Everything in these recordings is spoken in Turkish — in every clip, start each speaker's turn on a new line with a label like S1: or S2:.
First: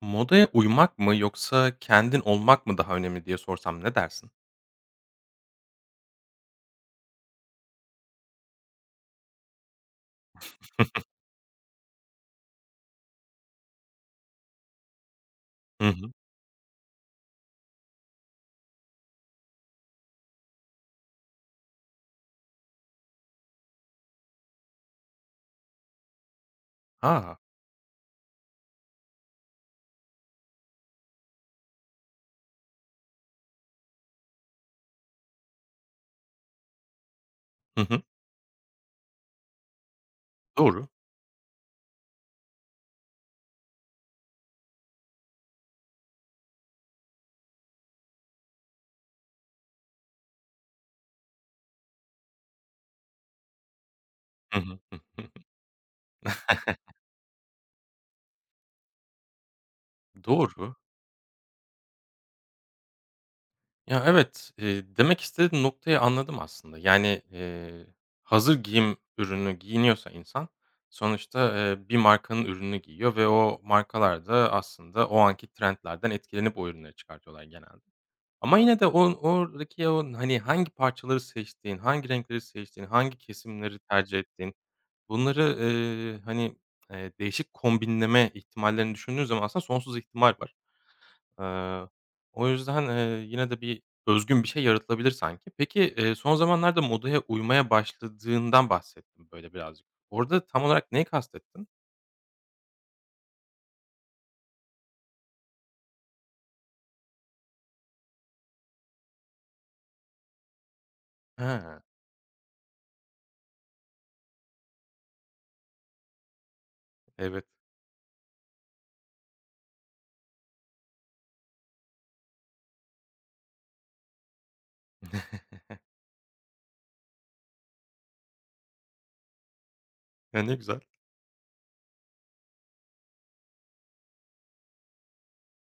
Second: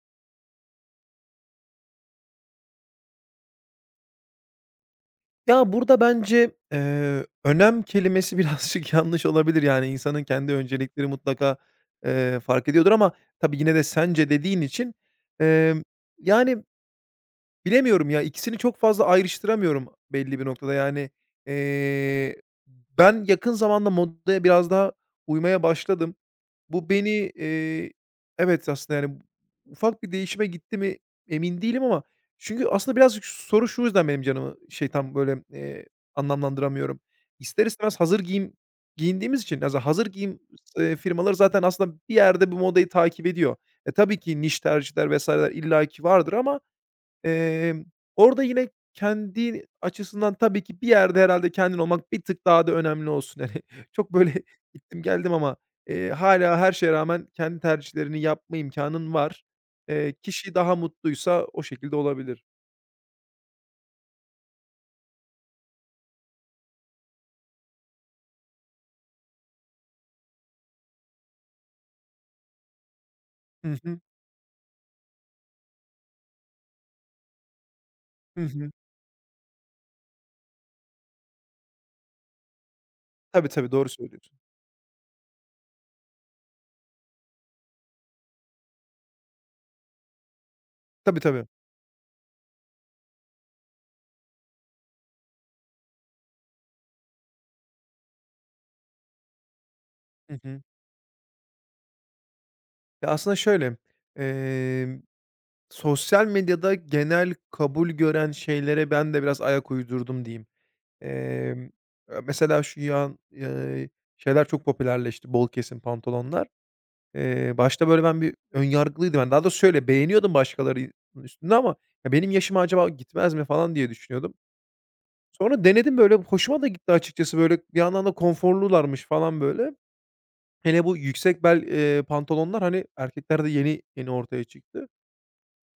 S1: Modaya uymak mı yoksa kendin olmak mı daha önemli diye sorsam ne dersin?
S2: Ya, burada bence, önem kelimesi birazcık yanlış olabilir. Yani, insanın kendi öncelikleri mutlaka, fark ediyordur ama tabii yine de "sence" dediğin için, emm,
S1: Hı hı.
S2: yani, bilemiyorum ya, ikisini çok fazla ayrıştıramıyorum belli bir noktada. Yani, eee, ben yakın zamanda modaya biraz daha uymaya başladım. Bu beni,
S1: A!
S2: eee, evet, aslında, yani, ufak bir değişime gitti mi emin değilim ama çünkü aslında birazcık soru şu yüzden benim canımı şey tam böyle, anlamlandıramıyorum. İster
S1: Hı
S2: istemez
S1: hı.
S2: hazır giyim giyindiğimiz için aza hazır giyim,
S1: Doğru.
S2: firmaları zaten aslında bir yerde bu modayı takip ediyor. E, tabii ki niş tercihler vs.ler illaki vardır ama Emm, orada yine kendi açısından tabii ki bir yerde herhâlde kendin olmak bir tık daha da önemli olsun. Hani, çok böyle
S1: Hı hı. Hı
S2: gittim
S1: hı.
S2: geldim ama, hâlâ her şeye rağmen kendi tercihlerini yapma imkânın var. Kişi
S1: Doğru.
S2: daha mutluysa o şekilde olabilir.
S1: Ya, evet, demek istediğin noktayı anladım aslında. Yani, hazır giyim ürünü giyiniyorsa insan sonuçta, bir markanın ürününü giyiyor ve o
S2: Hı hı.
S1: markalar da aslında o anki trendlerden etkilenip o ürünleri çıkartıyorlar genelde.
S2: Hı
S1: Ama
S2: hı.
S1: yine de oradaki o, hani, hangi parçaları seçtiğin, hangi renkleri seçtiğin, hangi
S2: Tabii, tabii,
S1: kesimleri
S2: doğru
S1: tercih
S2: söylüyorsun.
S1: ettiğin bunları, hani, değişik kombinleme ihtimallerini düşündüğün zaman aslında sonsuz ihtimal var.
S2: Tabii, tabii.
S1: Eee, o yüzden, yine de bir özgün bir şey yaratılabilir sanki. Peki, son zamanlarda modaya uymaya başladığından bahsettin böyle birazcık.
S2: Hı
S1: Orada
S2: hı.
S1: tam olarak neyi kastettin?
S2: Ya, aslında şöyle, emm, sosyal medyada genel kabul gören şeylere ben de biraz ayak uydurdum diyeyim. Emm,
S1: Ha,
S2: mesela şeyler çok popülerleşti, bol kesim pantolonlar.
S1: evet.
S2: Başta böyle ben bir ön yargılıydım. Yani, daha doğrusu şöyle, beğeniyordum başkalarının üstünde ama ya, benim yaşıma acaba gitmez mi falan diye düşünüyordum. Sonra denedim böyle, hoşuma da gitti açıkçası. Böyle bir yandan da konforlularmış falan böyle.
S1: Ya, ne güzel.
S2: Hele bu yüksek bel, pantolonlar, hani, erkeklerde yeni yeni ortaya çıktı.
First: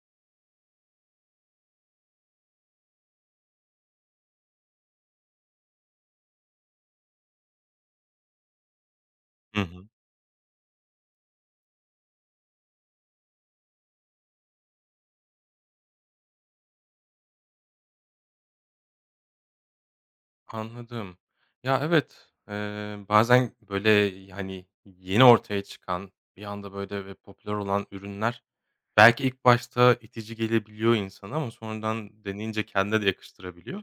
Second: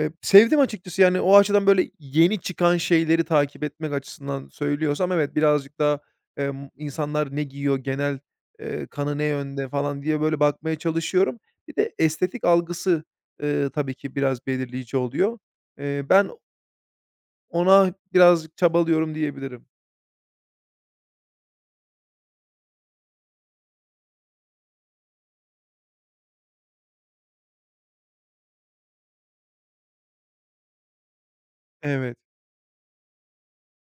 S2: Sevdim açıkçası, yani, o açıdan, böyle, yeni çıkan şeyleri takip etmek açısından söylüyorsam evet, birazcık daha, insanlar ne giyiyor, genel, kanı ne
S1: Hı
S2: yönde
S1: hı.
S2: falan diye, böyle, bakmaya çalışıyorum. Bir de estetik algısı, tabii ki biraz belirleyici oluyor. Ben ona birazcık çabalıyorum diyebilirim.
S1: Anladım. Ya, evet, bazen böyle, yani yeni ortaya çıkan, bir anda böyle ve popüler olan ürünler belki ilk başta itici gelebiliyor insana ama
S2: Evet.
S1: sonradan deneyince kendine de yakıştırabiliyor.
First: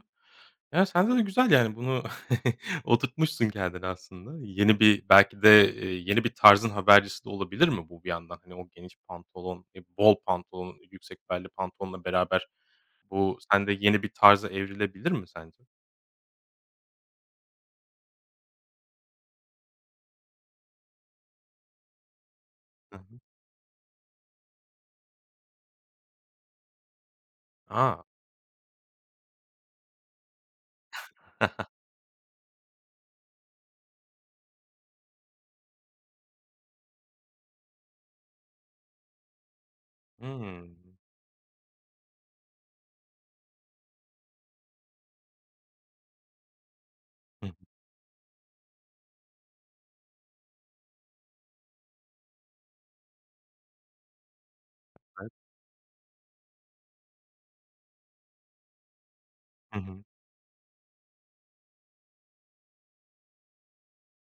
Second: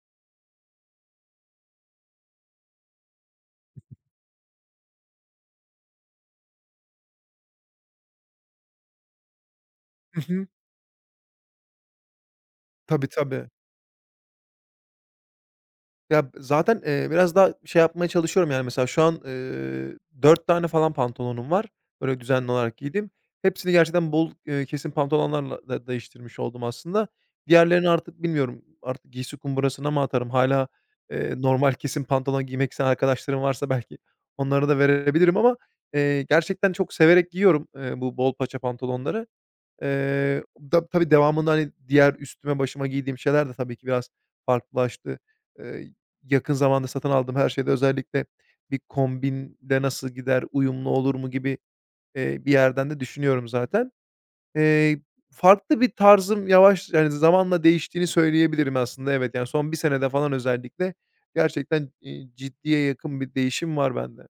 S1: Ya, sende de güzel, yani, bunu oturtmuşsun kendine aslında. Yeni bir belki de, yeni bir tarzın habercisi de olabilir mi bu bir yandan? Hani, o geniş pantolon, bol
S2: Hı hı.
S1: pantolon, yüksek belli pantolonla beraber
S2: Tabii,
S1: bu
S2: tabii.
S1: sende yeni bir tarza evrilebilir mi sence?
S2: Ya, zaten, biraz daha şey yapmaya çalışıyorum, yani, mesela şu an, 4 tane falan pantolonum var, böyle düzenli olarak
S1: Hı
S2: giydim.
S1: hı.
S2: Hepsini gerçekten bol, kesim pantolonlarla da değiştirmiş oldum aslında. Diğerlerini
S1: A!
S2: artık bilmiyorum, artık giysi kumbarasına mı atarım? Hala Normal kesim pantolon giymek isteyen arkadaşlarım varsa belki onlara da verebilirim ama, gerçekten çok severek giyiyorum, bu bol paça pantolonları. Eee,
S1: Hımm.
S2: Da tabii devamında, hani, diğer üstüme başıma giydiğim şeyler de tabii ki biraz farklılaştı. Eee, Yakın zamanda satın aldığım
S1: Hı
S2: her
S1: hı.
S2: şeyde özellikle bir kombinle nasıl gider, uyumlu olur mu gibi, bir yerden de düşünüyorum zaten. Eee,
S1: Evet.
S2: Farklı bir tarzım yavaş yani, zamanla değiştiğini söyleyebilirim aslında, evet. Yani, son bir
S1: Hı hı.
S2: senede falan özellikle gerçekten, ciddiye yakın bir değişim var bende.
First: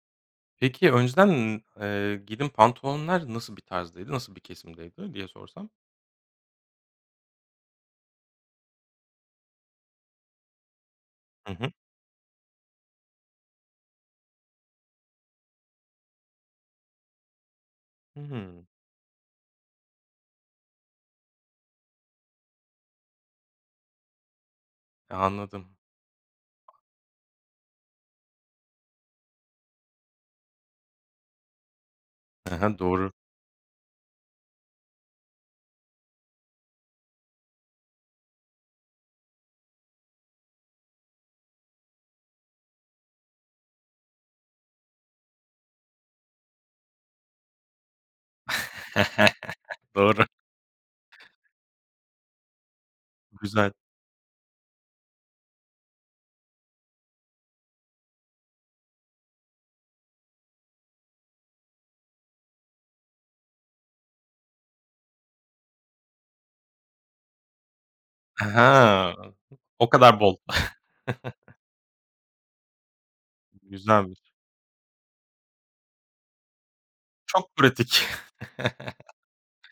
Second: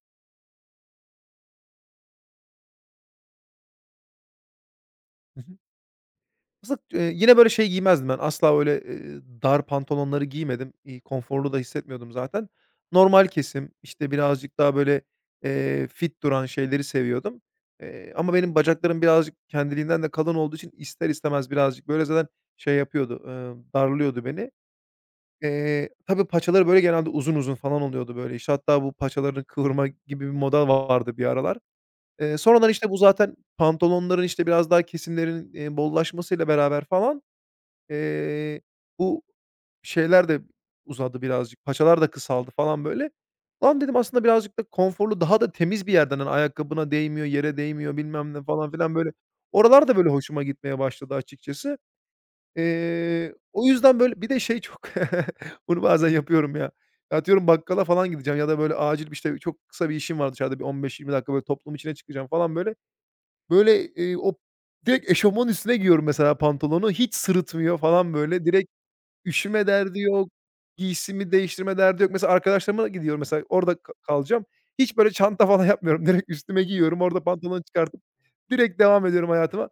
S1: Peki önceden, giydiğin pantolonlar nasıl bir tarzdaydı, nasıl bir kesimdeydi diye sorsam?
S2: Aslında, yine böyle şey giymezdim ben, asla öyle, dar pantolonları giymedim. Konforlu da hissetmiyordum zaten. Normal kesim, işte, birazcık daha böyle, fit duran şeyleri seviyordum. Ama benim
S1: Hımm.
S2: bacaklarım birazcık kendiliğinden de kalın olduğu için ister istemez birazcık böyle zaten şey yapıyordu, darlıyordu beni.
S1: Anladım.
S2: Tabii paçaları böyle genelde uzun uzun falan oluyordu böyle, işte, hatta bu paçalarını kıvırma gibi bir moda vardı bir aralar.
S1: Hı
S2: Sonradan,
S1: hı,
S2: işte, bu
S1: doğru.
S2: zaten pantolonların, işte, biraz daha kesimlerin, bollaşmasıyla beraber falan Eee, bu şeyler de uzadı birazcık, paçalar da kısaldı falan böyle. Lan dedim aslında birazcık da konforlu, daha da temiz bir yerden, hani, ayakkabına değmiyor, yere değmiyor bilmem ne falan filan böyle. Oralar da böyle
S1: Doğru.
S2: hoşuma gitmeye başladı açıkçası. O
S1: Güzel.
S2: yüzden böyle bir de şey çok bunu bazen yapıyorum ya. Atıyorum bakkala falan gideceğim ya da böyle acil, bir işte, çok kısa bir işim var dışarıda bir 15-20 dakika böyle toplum içine çıkacağım falan böyle. Böyle, o direkt eşofmanın üstüne giyiyorum mesela pantolonu, hiç sırıtmıyor falan böyle.
S1: He.
S2: Direkt Üşüme
S1: O
S2: derdi
S1: kadar
S2: yok,
S1: bol.
S2: giysimi değiştirme derdi yok. Mesela arkadaşlarıma gidiyorum mesela, orada
S1: Güzelmiş.
S2: kalacağım. Hiç böyle çanta falan yapmıyorum. Direkt üstüme giyiyorum, orada
S1: Çok
S2: pantolonu çıkartıp
S1: pratik.
S2: direkt devam ediyorum hayatıma.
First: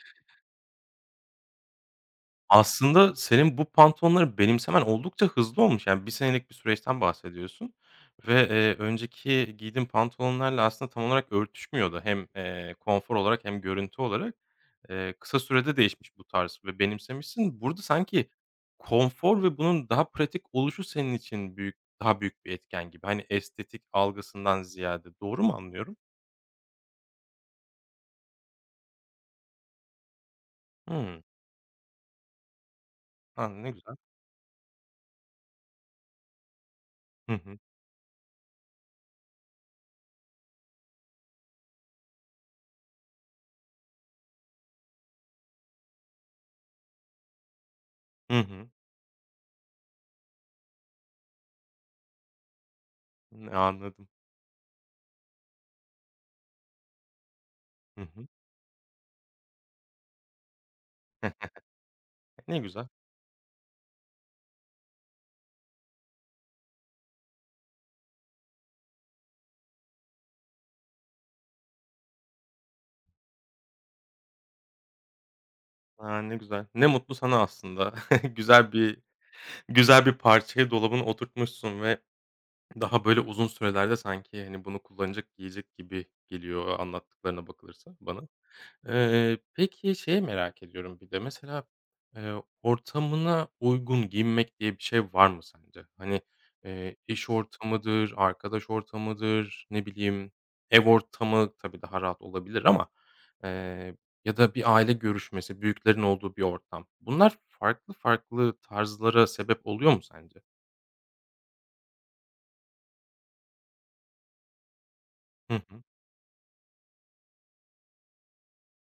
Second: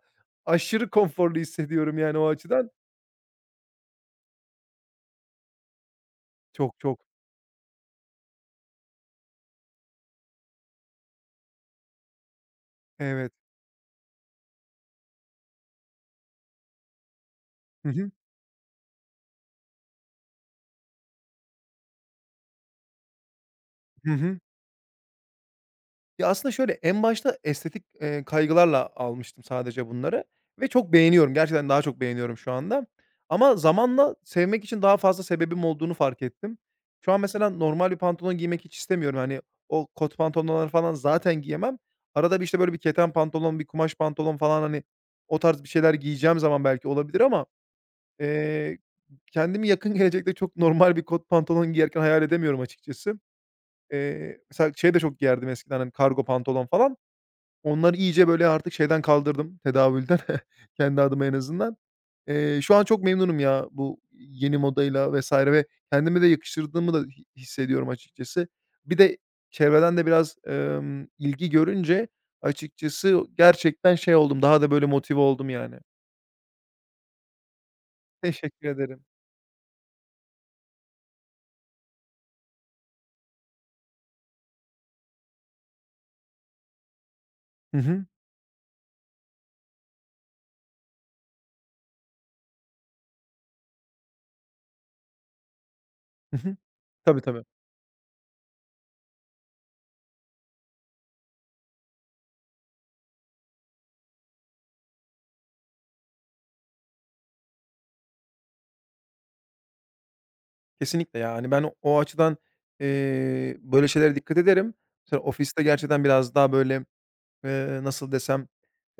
S2: Aşırı konforlu hissediyorum yani o açıdan.
S1: Aslında senin bu pantolonları benimsemen oldukça hızlı olmuş. Yani bir senelik bir
S2: Çok çok.
S1: süreçten bahsediyorsun ve, önceki giydiğin pantolonlarla aslında tam olarak örtüşmüyordu hem, konfor
S2: Evet.
S1: olarak hem görüntü olarak. Kısa sürede değişmiş bu tarz ve benimsemişsin. Burada
S2: Hı hı.
S1: sanki konfor ve bunun daha pratik oluşu senin için daha büyük bir etken gibi. Hani, estetik
S2: Hı hı.
S1: algısından ziyade. Doğru mu anlıyorum?
S2: Ya, aslında şöyle, en başta estetik, kaygılarla almıştım sadece bunları ve çok
S1: Hımm.
S2: beğeniyorum. Gerçekten daha çok beğeniyorum şu anda
S1: A,
S2: ama
S1: ne güzel.
S2: zamanla sevmek için daha fazla sebebim olduğunu fark ettim. Şu an
S1: Hı
S2: mesela
S1: hı.
S2: normal bir pantolon giymek hiç istemiyorum. Hani, o kot pantolonları falan zaten giyemem. Arada bir, işte, böyle bir keten pantolon, bir kumaş pantolon falan, hani, o tarz bir şeyler giyeceğim zaman belki olabilir ama,
S1: Hı hı.
S2: eee, kendimi yakın gelecekte çok normal bir kot pantolon giyerken hayal edemiyorum açıkçası.
S1: Anladım.
S2: Mesela şey de çok giyerdim eskiden, hani, kargo pantolon falan. Onları
S1: Hı hı.
S2: iyice, böyle, artık şeyden kaldırdım, tedavülden. Kendi adıma en azından.
S1: E, ne
S2: Şu an
S1: güzel.
S2: çok memnunum ya bu yeni modayla vesaire ve kendime de yakıştırdığımı da hissediyorum açıkçası. Bir de çevreden de biraz, ilgi görünce açıkçası gerçekten şey oldum, daha da, böyle, motive oldum yani.
S1: A, ne güzel. Ne mutlu sana aslında.
S2: Teşekkür
S1: Güzel bir
S2: ederim.
S1: güzel bir parçayı dolabına oturtmuşsun ve daha böyle uzun sürelerde sanki, hani, bunu kullanacak, giyecek gibi geliyor anlattıklarına
S2: Hı
S1: bakılırsa
S2: hı.
S1: bana. Peki, şeyi merak ediyorum bir de, mesela, eee, ortamına uygun giyinmek diye bir şey var mı sence? Hani,
S2: Hı hı. Tabii,
S1: iş
S2: tabii.
S1: ortamıdır, arkadaş ortamıdır, ne bileyim, ev ortamı tabii daha rahat olabilir ama, eee, ya da bir aile görüşmesi, büyüklerin olduğu bir ortam. Bunlar farklı farklı tarzlara sebep oluyor mu sence?
S2: Kesinlikle ya. Hani, ben o açıdan, böyle şeylere dikkat ederim. Mesela
S1: Hı
S2: ofiste
S1: hı.
S2: gerçekten biraz daha, böyle nasıl desem,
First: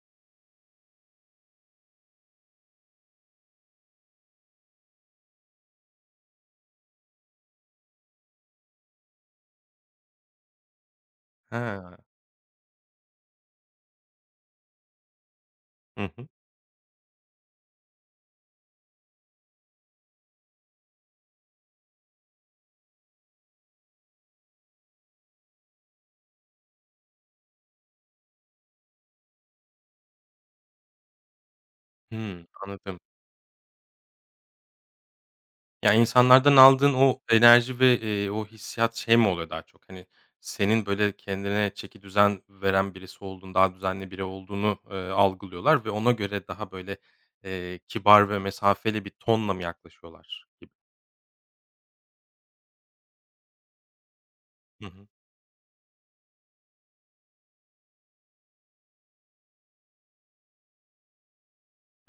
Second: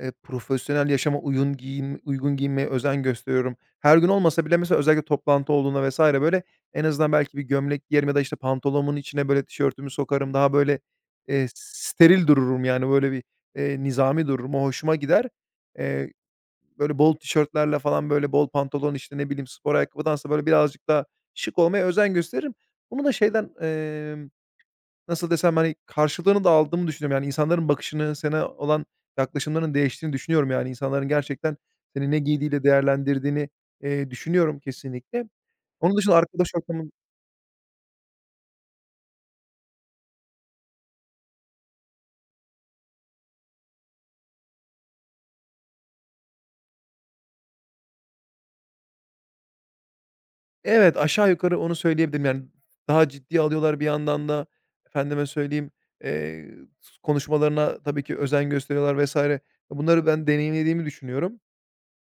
S2: profesyonel yaşama uyun giyin uygun giyinmeye özen gösteriyorum. Her gün olmasa bile mesela özellikle toplantı olduğunda vesaire böyle en azından belki bir gömlek giyerim ya da, işte, pantolonumun içine böyle tişörtümü sokarım. Daha böyle,
S1: He.
S2: steril dururum, yani, böyle bir, nizami dururum. O hoşuma gider.
S1: Hı
S2: Eee,
S1: hı.
S2: Böyle bol tişörtlerle falan, böyle bol pantolon, işte, ne bileyim, spor ayakkabıdansa böyle birazcık daha şık olmaya özen gösteririm. Bunu da şeyden, nasıl desem, hani, karşılığını da aldığımı düşünüyorum. Yani, insanların bakışını, sana olan yaklaşımlarının değiştiğini düşünüyorum. Yani, insanların gerçekten seni ne
S1: Hımm,
S2: giydiğiyle
S1: anladım.
S2: değerlendirdiğini, düşünüyorum kesinlikle.
S1: Ya,
S2: Onun dışında arkadaş
S1: insanlardan
S2: ortamı.
S1: aldığın o enerji ve, o hissiyat şey mi oluyor daha çok? Hani, senin, böyle, kendine çekidüzen veren birisi olduğunu, daha düzenli biri olduğunu, algılıyorlar ve ona göre daha, böyle, kibar ve mesafeli bir tonla mı yaklaşıyorlar gibi?
S2: Evet, aşağı yukarı onu söyleyebilirim. Yani, daha ciddi alıyorlar bir yandan da.
S1: Hı hı.
S2: Efendime söyleyeyim, eee, konuşmalarına tabii ki özen gösteriyorlar vesaire. Bunları ben deneyimlediğimi düşünüyorum.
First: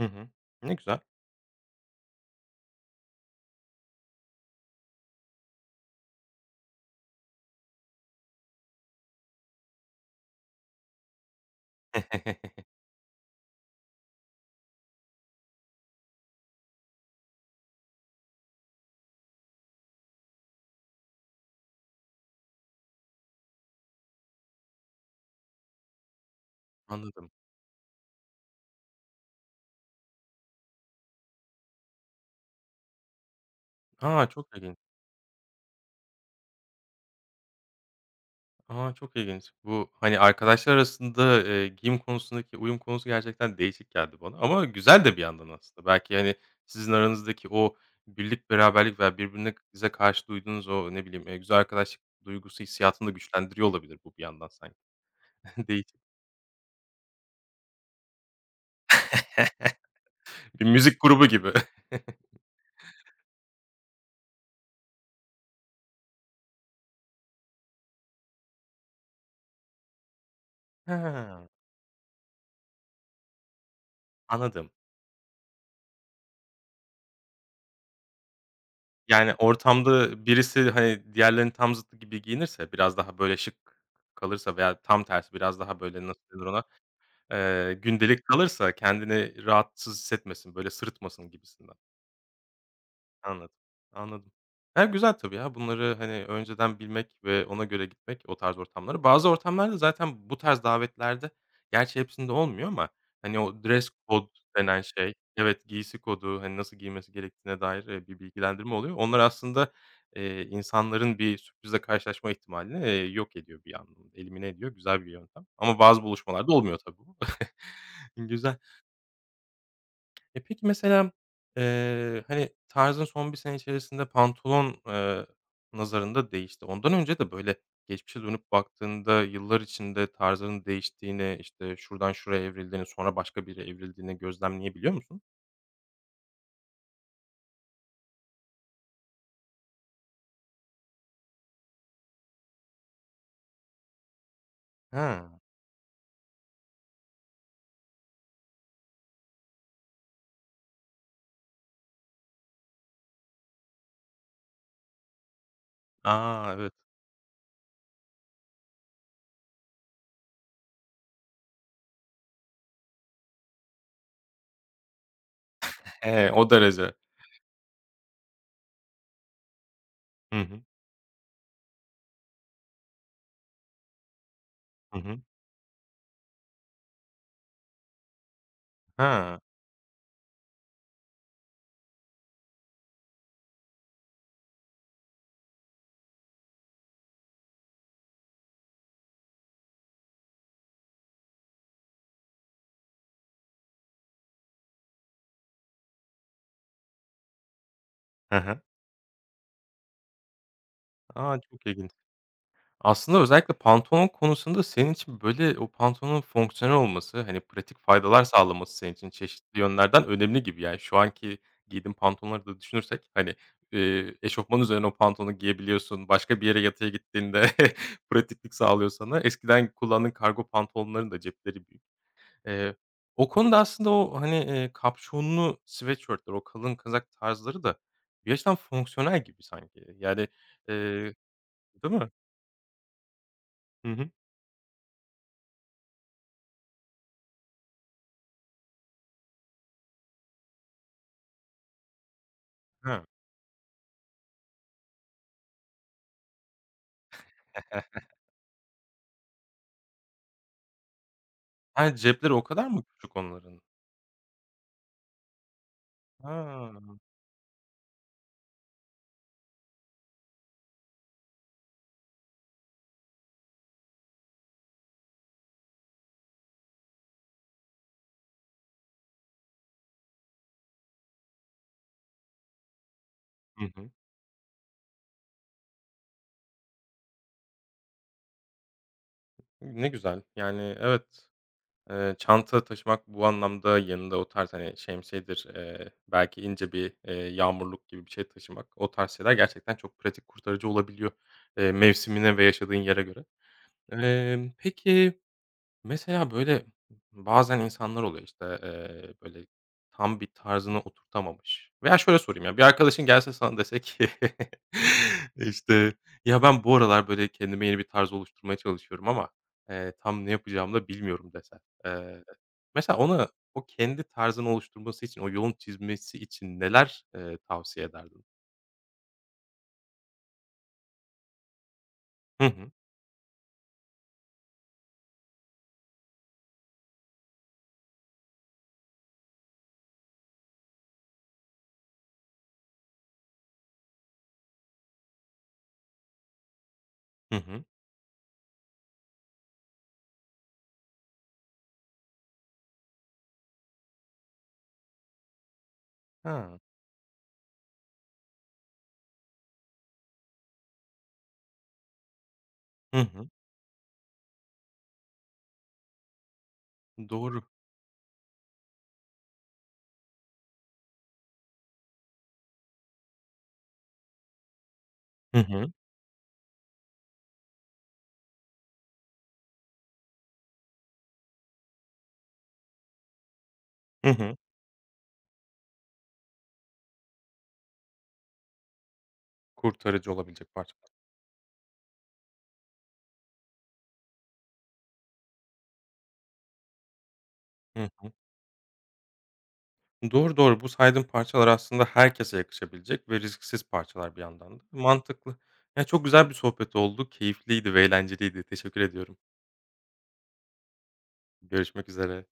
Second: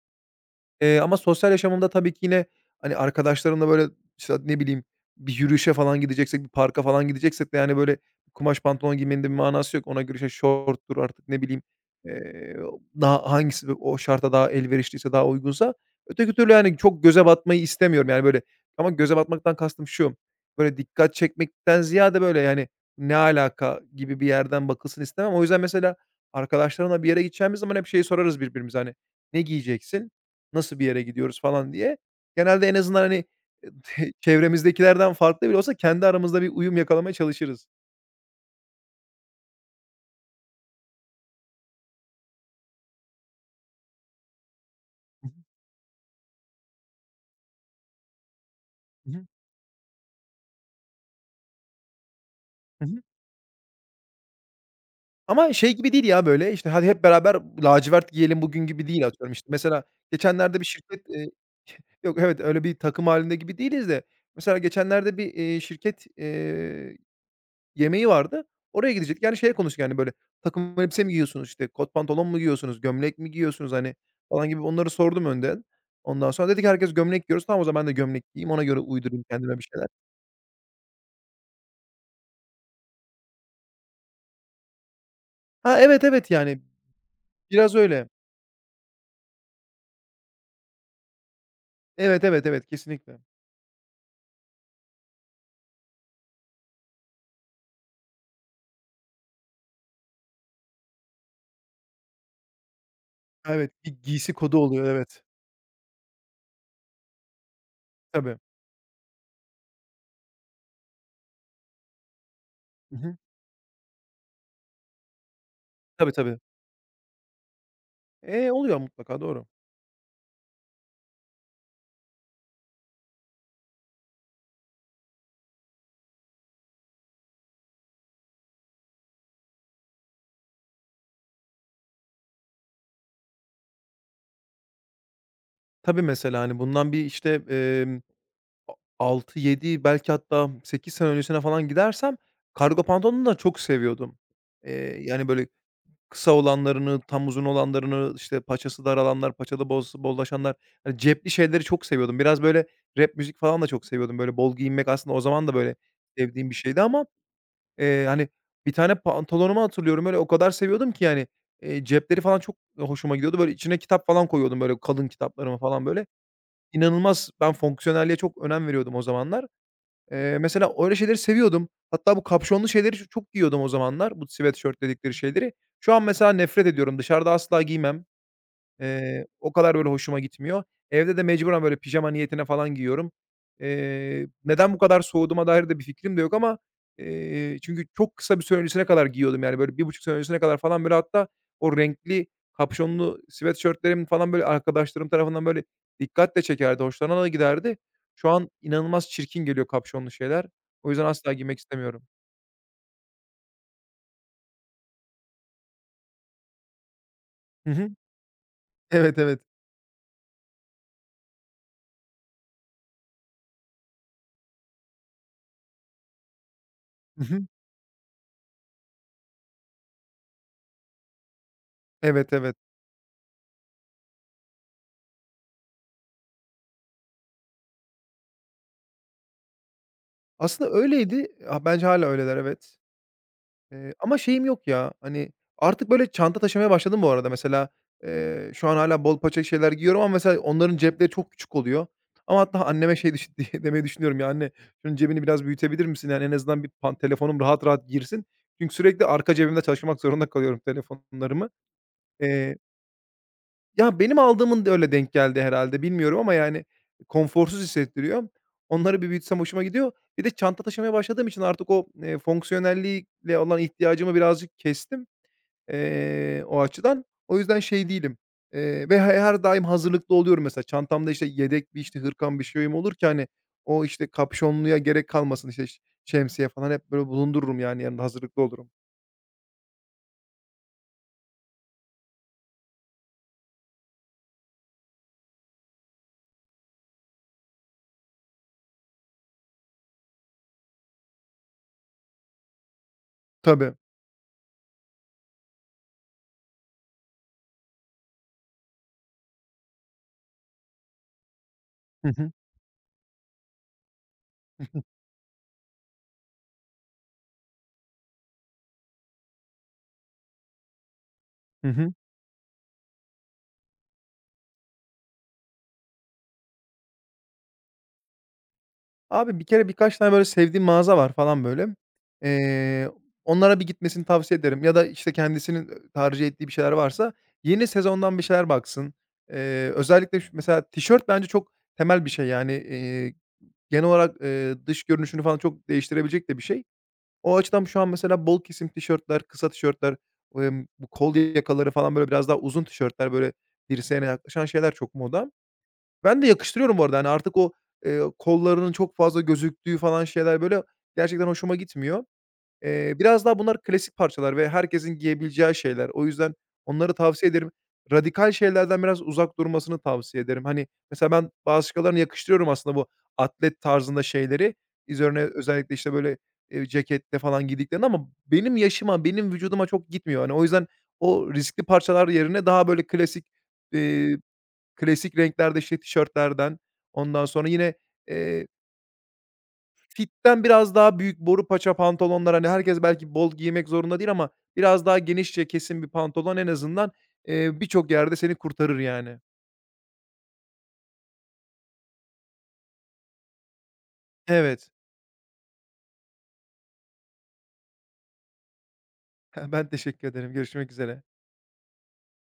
S1: Hı hı. Ne güzel.
S2: Ama sosyal yaşamımda tabii ki yine, hani, arkadaşlarımla, böyle, işte, ne bileyim, bir yürüyüşe falan gideceksek, bir parka falan gideceksek de, yani, böyle, kumaş pantolon giymenin de bir manası yok. Ona göre, işte, şorttur artık, ne bileyim, eee, daha hangisi o şarta daha elverişliyse, daha uygunsa öteki türlü, yani, çok göze batmayı istemiyorum, yani, böyle. Ama göze batmaktan kastım şu, böyle, dikkat çekmekten ziyade, böyle, yani, "Ne alaka?" gibi bir yerden bakılsın istemem. O yüzden mesela arkadaşlarımla bir yere
S1: Anladım.
S2: gideceğimiz zaman hep şeyi sorarız birbirimize, hani, "Ne giyeceksin?", nasıl bir yere gidiyoruz falan diye. Genelde en azından, hani,
S1: A, çok ilginç.
S2: çevremizdekilerden farklı bile olsa kendi aramızda bir uyum yakalamaya çalışırız.
S1: A, çok ilginç. Bu, hani, arkadaşlar arasında, giyim konusundaki uyum konusu gerçekten değişik geldi bana ama güzel de bir
S2: Hı hı.
S1: yandan aslında. Belki, hani, sizin aranızdaki o birlik, beraberlik
S2: Hı
S1: veya
S2: hı.
S1: birbirinize karşı duyduğunuz o, ne bileyim, güzel arkadaşlık duygusu hissiyatını da güçlendiriyor olabilir bu bir yandan sanki.
S2: Ama şey gibi
S1: Değişik.
S2: değil ya, böyle, işte, hadi hep beraber lacivert giyelim bugün gibi değil atıyorum. İşte mesela geçenlerde bir
S1: Bir müzik
S2: şirket,
S1: grubu gibi.
S2: yok, evet, öyle bir takım halinde gibi değiliz de mesela geçenlerde bir, şirket, yemeği vardı. Oraya gidecektik. Yani şey konuştuk, yani, böyle, "Takım elbise mi
S1: Ha,
S2: giyiyorsunuz, işte, kot pantolon mu giyiyorsunuz, gömlek mi giyiyorsunuz?" hani, falan gibi
S1: anladım.
S2: onları sordum önden. Ondan sonra dedik, "Herkes gömlek giyiyoruz." "Tamam, o zaman ben de gömlek giyeyim, ona göre uydurayım
S1: Yani,
S2: kendime bir şeyler."
S1: ortamda birisi, hani, diğerlerinin tam zıttı gibi giyinirse, biraz daha böyle şık kalırsa veya tam tersi biraz
S2: Ha,
S1: daha
S2: evet,
S1: böyle, nasıl
S2: evet,
S1: denir
S2: yani,
S1: ona
S2: biraz öyle.
S1: gündelik kalırsa kendini rahatsız hissetmesin, böyle sırıtmasın gibisinden.
S2: Evet, evet, evet, kesinlikle.
S1: Anladım, anladım. Ya, güzel tabii ya, bunları, hani, önceden bilmek ve ona göre gitmek o tarz ortamlara. Bazı ortamlarda zaten bu tarz davetlerde, gerçi hepsinde olmuyor ama, hani, o
S2: Evet,
S1: dress
S2: bir
S1: code
S2: giysi kodu
S1: denen
S2: oluyor,
S1: şey,
S2: evet.
S1: evet, giysi kodu, hani, nasıl giymesi gerektiğine dair, bir
S2: Tabii.
S1: bilgilendirme oluyor. Onlar aslında, insanların bir sürprizle karşılaşma ihtimalini,
S2: Hı hı.
S1: yok ediyor bir anlamda, elimine ediyor. Güzel bir yöntem ama bazı
S2: Tabii, tabii.
S1: buluşmalarda olmuyor tabii bu. Güzel.
S2: Oluyor mutlaka, doğru.
S1: E, peki mesela, hani, tarzın son bir sene içerisinde pantolon, nazarında değişti. Ondan önce de, böyle, geçmişe dönüp baktığında yıllar içinde tarzının değiştiğini, işte, şuradan şuraya evrildiğini, sonra başka biri yere evrildiğini gözlemleyebiliyor musun?
S2: Tabii, mesela, hani, bundan bir, işte, A 6-7 belki hatta 8 sene öncesine falan gidersem kargo pantolonu da çok seviyordum. Yani,
S1: Ha.
S2: böyle, kısa olanlarını, tam uzun olanlarını, işte, paçası dar alanlar, paçada boz bollaşanlar, hani, cepli şeyleri çok seviyordum. Biraz, böyle, rap müzik falan da çok seviyordum. Böyle, bol giyinmek aslında o zaman da, böyle, sevdiğim
S1: A,
S2: bir
S1: evet.
S2: şeydi ama, hani, bir tane pantolonumu hatırlıyorum, öyle o kadar seviyordum ki, yani, cepleri falan çok hoşuma gidiyordu. Böyle, içine kitap falan koyuyordum, böyle, kalın kitaplarımı falan, böyle.
S1: He, o derece.
S2: İnanılmaz ben fonksiyonelliğe çok önem veriyordum o zamanlar.
S1: Hı hı.
S2: Mesela öyle şeyleri seviyordum. Hatta bu kapşonlu şeyleri çok giyiyordum o zamanlar. Bu sweatshirt
S1: Hı
S2: dedikleri
S1: hı.
S2: şeyleri. Şu an mesela nefret ediyorum. Dışarıda asla giymem.
S1: Ha.
S2: O kadar böyle hoşuma gitmiyor. Evde de mecburen böyle pijama niyetine falan giyiyorum. Neden bu kadar soğuduğuma dair de bir fikrim de yok ama, çünkü çok kısa bir süre öncesine kadar giyiyordum yani böyle 1,5 sene öncesine kadar falan böyle hatta o renkli kapşonlu sweatshirt'lerim falan böyle arkadaşlarım tarafından böyle dikkat de çekerdi, hoşlarına da giderdi. Şu
S1: Hı
S2: an
S1: hı.
S2: inanılmaz çirkin geliyor kapşonlu şeyler. O yüzden asla
S1: A,
S2: giymek
S1: çok ilginç.
S2: istemiyorum.
S1: Aslında özellikle pantolon konusunda senin için, böyle, o pantolonun fonksiyonel olması, hani,
S2: Hı
S1: pratik
S2: hı.
S1: faydalar sağlaması senin için
S2: Evet, evet.
S1: çeşitli yönlerden önemli gibi. Yani, şu anki giydiğin pantolonları da düşünürsek, hani, eşofmanın üzerine o pantolonu giyebiliyorsun. Başka bir yere yatıya
S2: Hı hı.
S1: gittiğinde pratiklik sağlıyor sana. Eskiden kullandığın kargo pantolonların da cepleri büyük.
S2: Evet, evet.
S1: Eee, o konuda aslında o, hani, kapşonlu sweatshirt'ler, o kalın kazak tarzları da bir açıdan fonksiyonel gibi sanki. Yani,
S2: Aslında
S1: eee,
S2: öyleydi. Ha, bence
S1: değil
S2: hala
S1: mi?
S2: öyleler, evet.
S1: Hı hı.
S2: Ama şeyim yok ya, hani, artık böyle çanta taşımaya başladım bu arada. Mesela, şu an hala bol paçak şeyler giyiyorum ama mesela onların cepleri çok küçük oluyor. Ama hatta
S1: He.
S2: anneme şey demeyi düşünüyorum ya, "Anne, şunun cebini biraz büyütebilir misin? Yani en azından bir telefonum rahat rahat girsin." Çünkü sürekli arka cebimde taşımak zorunda kalıyorum telefonlarımı.
S1: Ha, cepleri o kadar mı küçük onların?
S2: Ya, benim aldığımın da öyle denk geldi herhâlde bilmiyorum ama, yani,
S1: Ha.
S2: konforsuz hissettiriyor. Onları bir büyütsem hoşuma gidiyor. Bir de çanta taşımaya başladığım için artık o, fonksiyonelliğe olan ihtiyacımı birazcık kestim, o açıdan. O yüzden şey değilim, ve her daim hazırlıklı oluyorum mesela. Çantamda, işte, yedek bir, işte, hırkam, bir şeyim olur ki, hani,
S1: Hı
S2: o,
S1: hı.
S2: işte, kapşonluya gerek kalmasın. İşte, şemsiye falan hep böyle bulundururum, yani, yanımda hazırlıklı olurum.
S1: Ne güzel. Yani, evet, çanta taşımak bu anlamda yanında o tarz, hani, şemsiyedir, belki ince bir, yağmurluk gibi bir şey taşımak, o tarz şeyler gerçekten çok pratik, kurtarıcı olabiliyor, mevsimine ve yaşadığın yere göre.
S2: Tabii.
S1: Peki mesela, böyle, bazen insanlar oluyor, işte, böyle, tam bir tarzını oturtamamış veya
S2: Hı
S1: şöyle
S2: hı.
S1: sorayım ya, bir arkadaşın gelse sana dese ki, işte, "Ya, ben bu aralar, böyle, kendime yeni bir tarz oluşturmaya çalışıyorum ama, tam ne yapacağımı da bilmiyorum." desen.
S2: Hı hı.
S1: Eee, mesela ona o kendi tarzını oluşturması için, o yolunu çizmesi için neler, tavsiye ederdin?
S2: Abi bir kere birkaç tane böyle sevdiğim mağaza var falan böyle.
S1: Hı hı.
S2: Eee, Onlara bir gitmesini tavsiye ederim ya da, işte, kendisinin, tercih ettiği bir şeyler varsa yeni sezondan bir şeyler baksın. Özellikle mesela tişört bence çok temel bir şey, yani, genel olarak, dış görünüşünü falan çok değiştirebilecek de bir şey. O
S1: Hı
S2: açıdan
S1: hı.
S2: şu an mesela bol kesim tişörtler, kısa tişörtler, bu kol yakaları falan böyle biraz daha uzun tişörtler, böyle dirseğine yaklaşan şeyler çok moda. Ben de
S1: Ha.
S2: yakıştırıyorum bu arada, hani, artık o, kollarının çok fazla gözüktüğü falan şeyler, böyle, gerçekten hoşuma gitmiyor.
S1: Hı
S2: Biraz
S1: hı.
S2: daha bunlar klasik parçalar ve herkesin giyebileceği şeyler. O yüzden onları tavsiye
S1: Doğru.
S2: ederim. Radikal şeylerden biraz uzak durmasını tavsiye ederim. Hani, mesela ben başkalarına yakıştırıyorum aslında bu atlet tarzında şeyleri. Üzerine
S1: Hı hı.
S2: özellikle, işte, böyle, ceketle falan giydiklerini ama benim yaşıma, benim vücuduma çok gitmiyor. Hani, o yüzden o riskli parçalar yerine daha, böyle, klasik,
S1: Hı
S2: eee
S1: hı.
S2: klasik renklerde, işte, tişörtlerden, ondan sonra yine, eee,
S1: Kurtarıcı
S2: fitten
S1: olabilecek
S2: biraz
S1: parçalar.
S2: daha büyük boru paça pantolonlar, hani, herkes belki bol giymek zorunda değil ama biraz daha genişçe kesim bir pantolon en azından,
S1: Hı.
S2: birçok yerde seni kurtarır yani.
S1: Doğru, doğru. Bu saydığım parçalar aslında herkese yakışabilecek ve risksiz parçalar bir yandan da.
S2: Evet.
S1: Mantıklı. Ya, çok güzel bir sohbet oldu. Keyifliydi ve eğlenceliydi. Teşekkür ediyorum.
S2: Ben teşekkür ederim. Görüşmek üzere.
S1: Görüşmek üzere.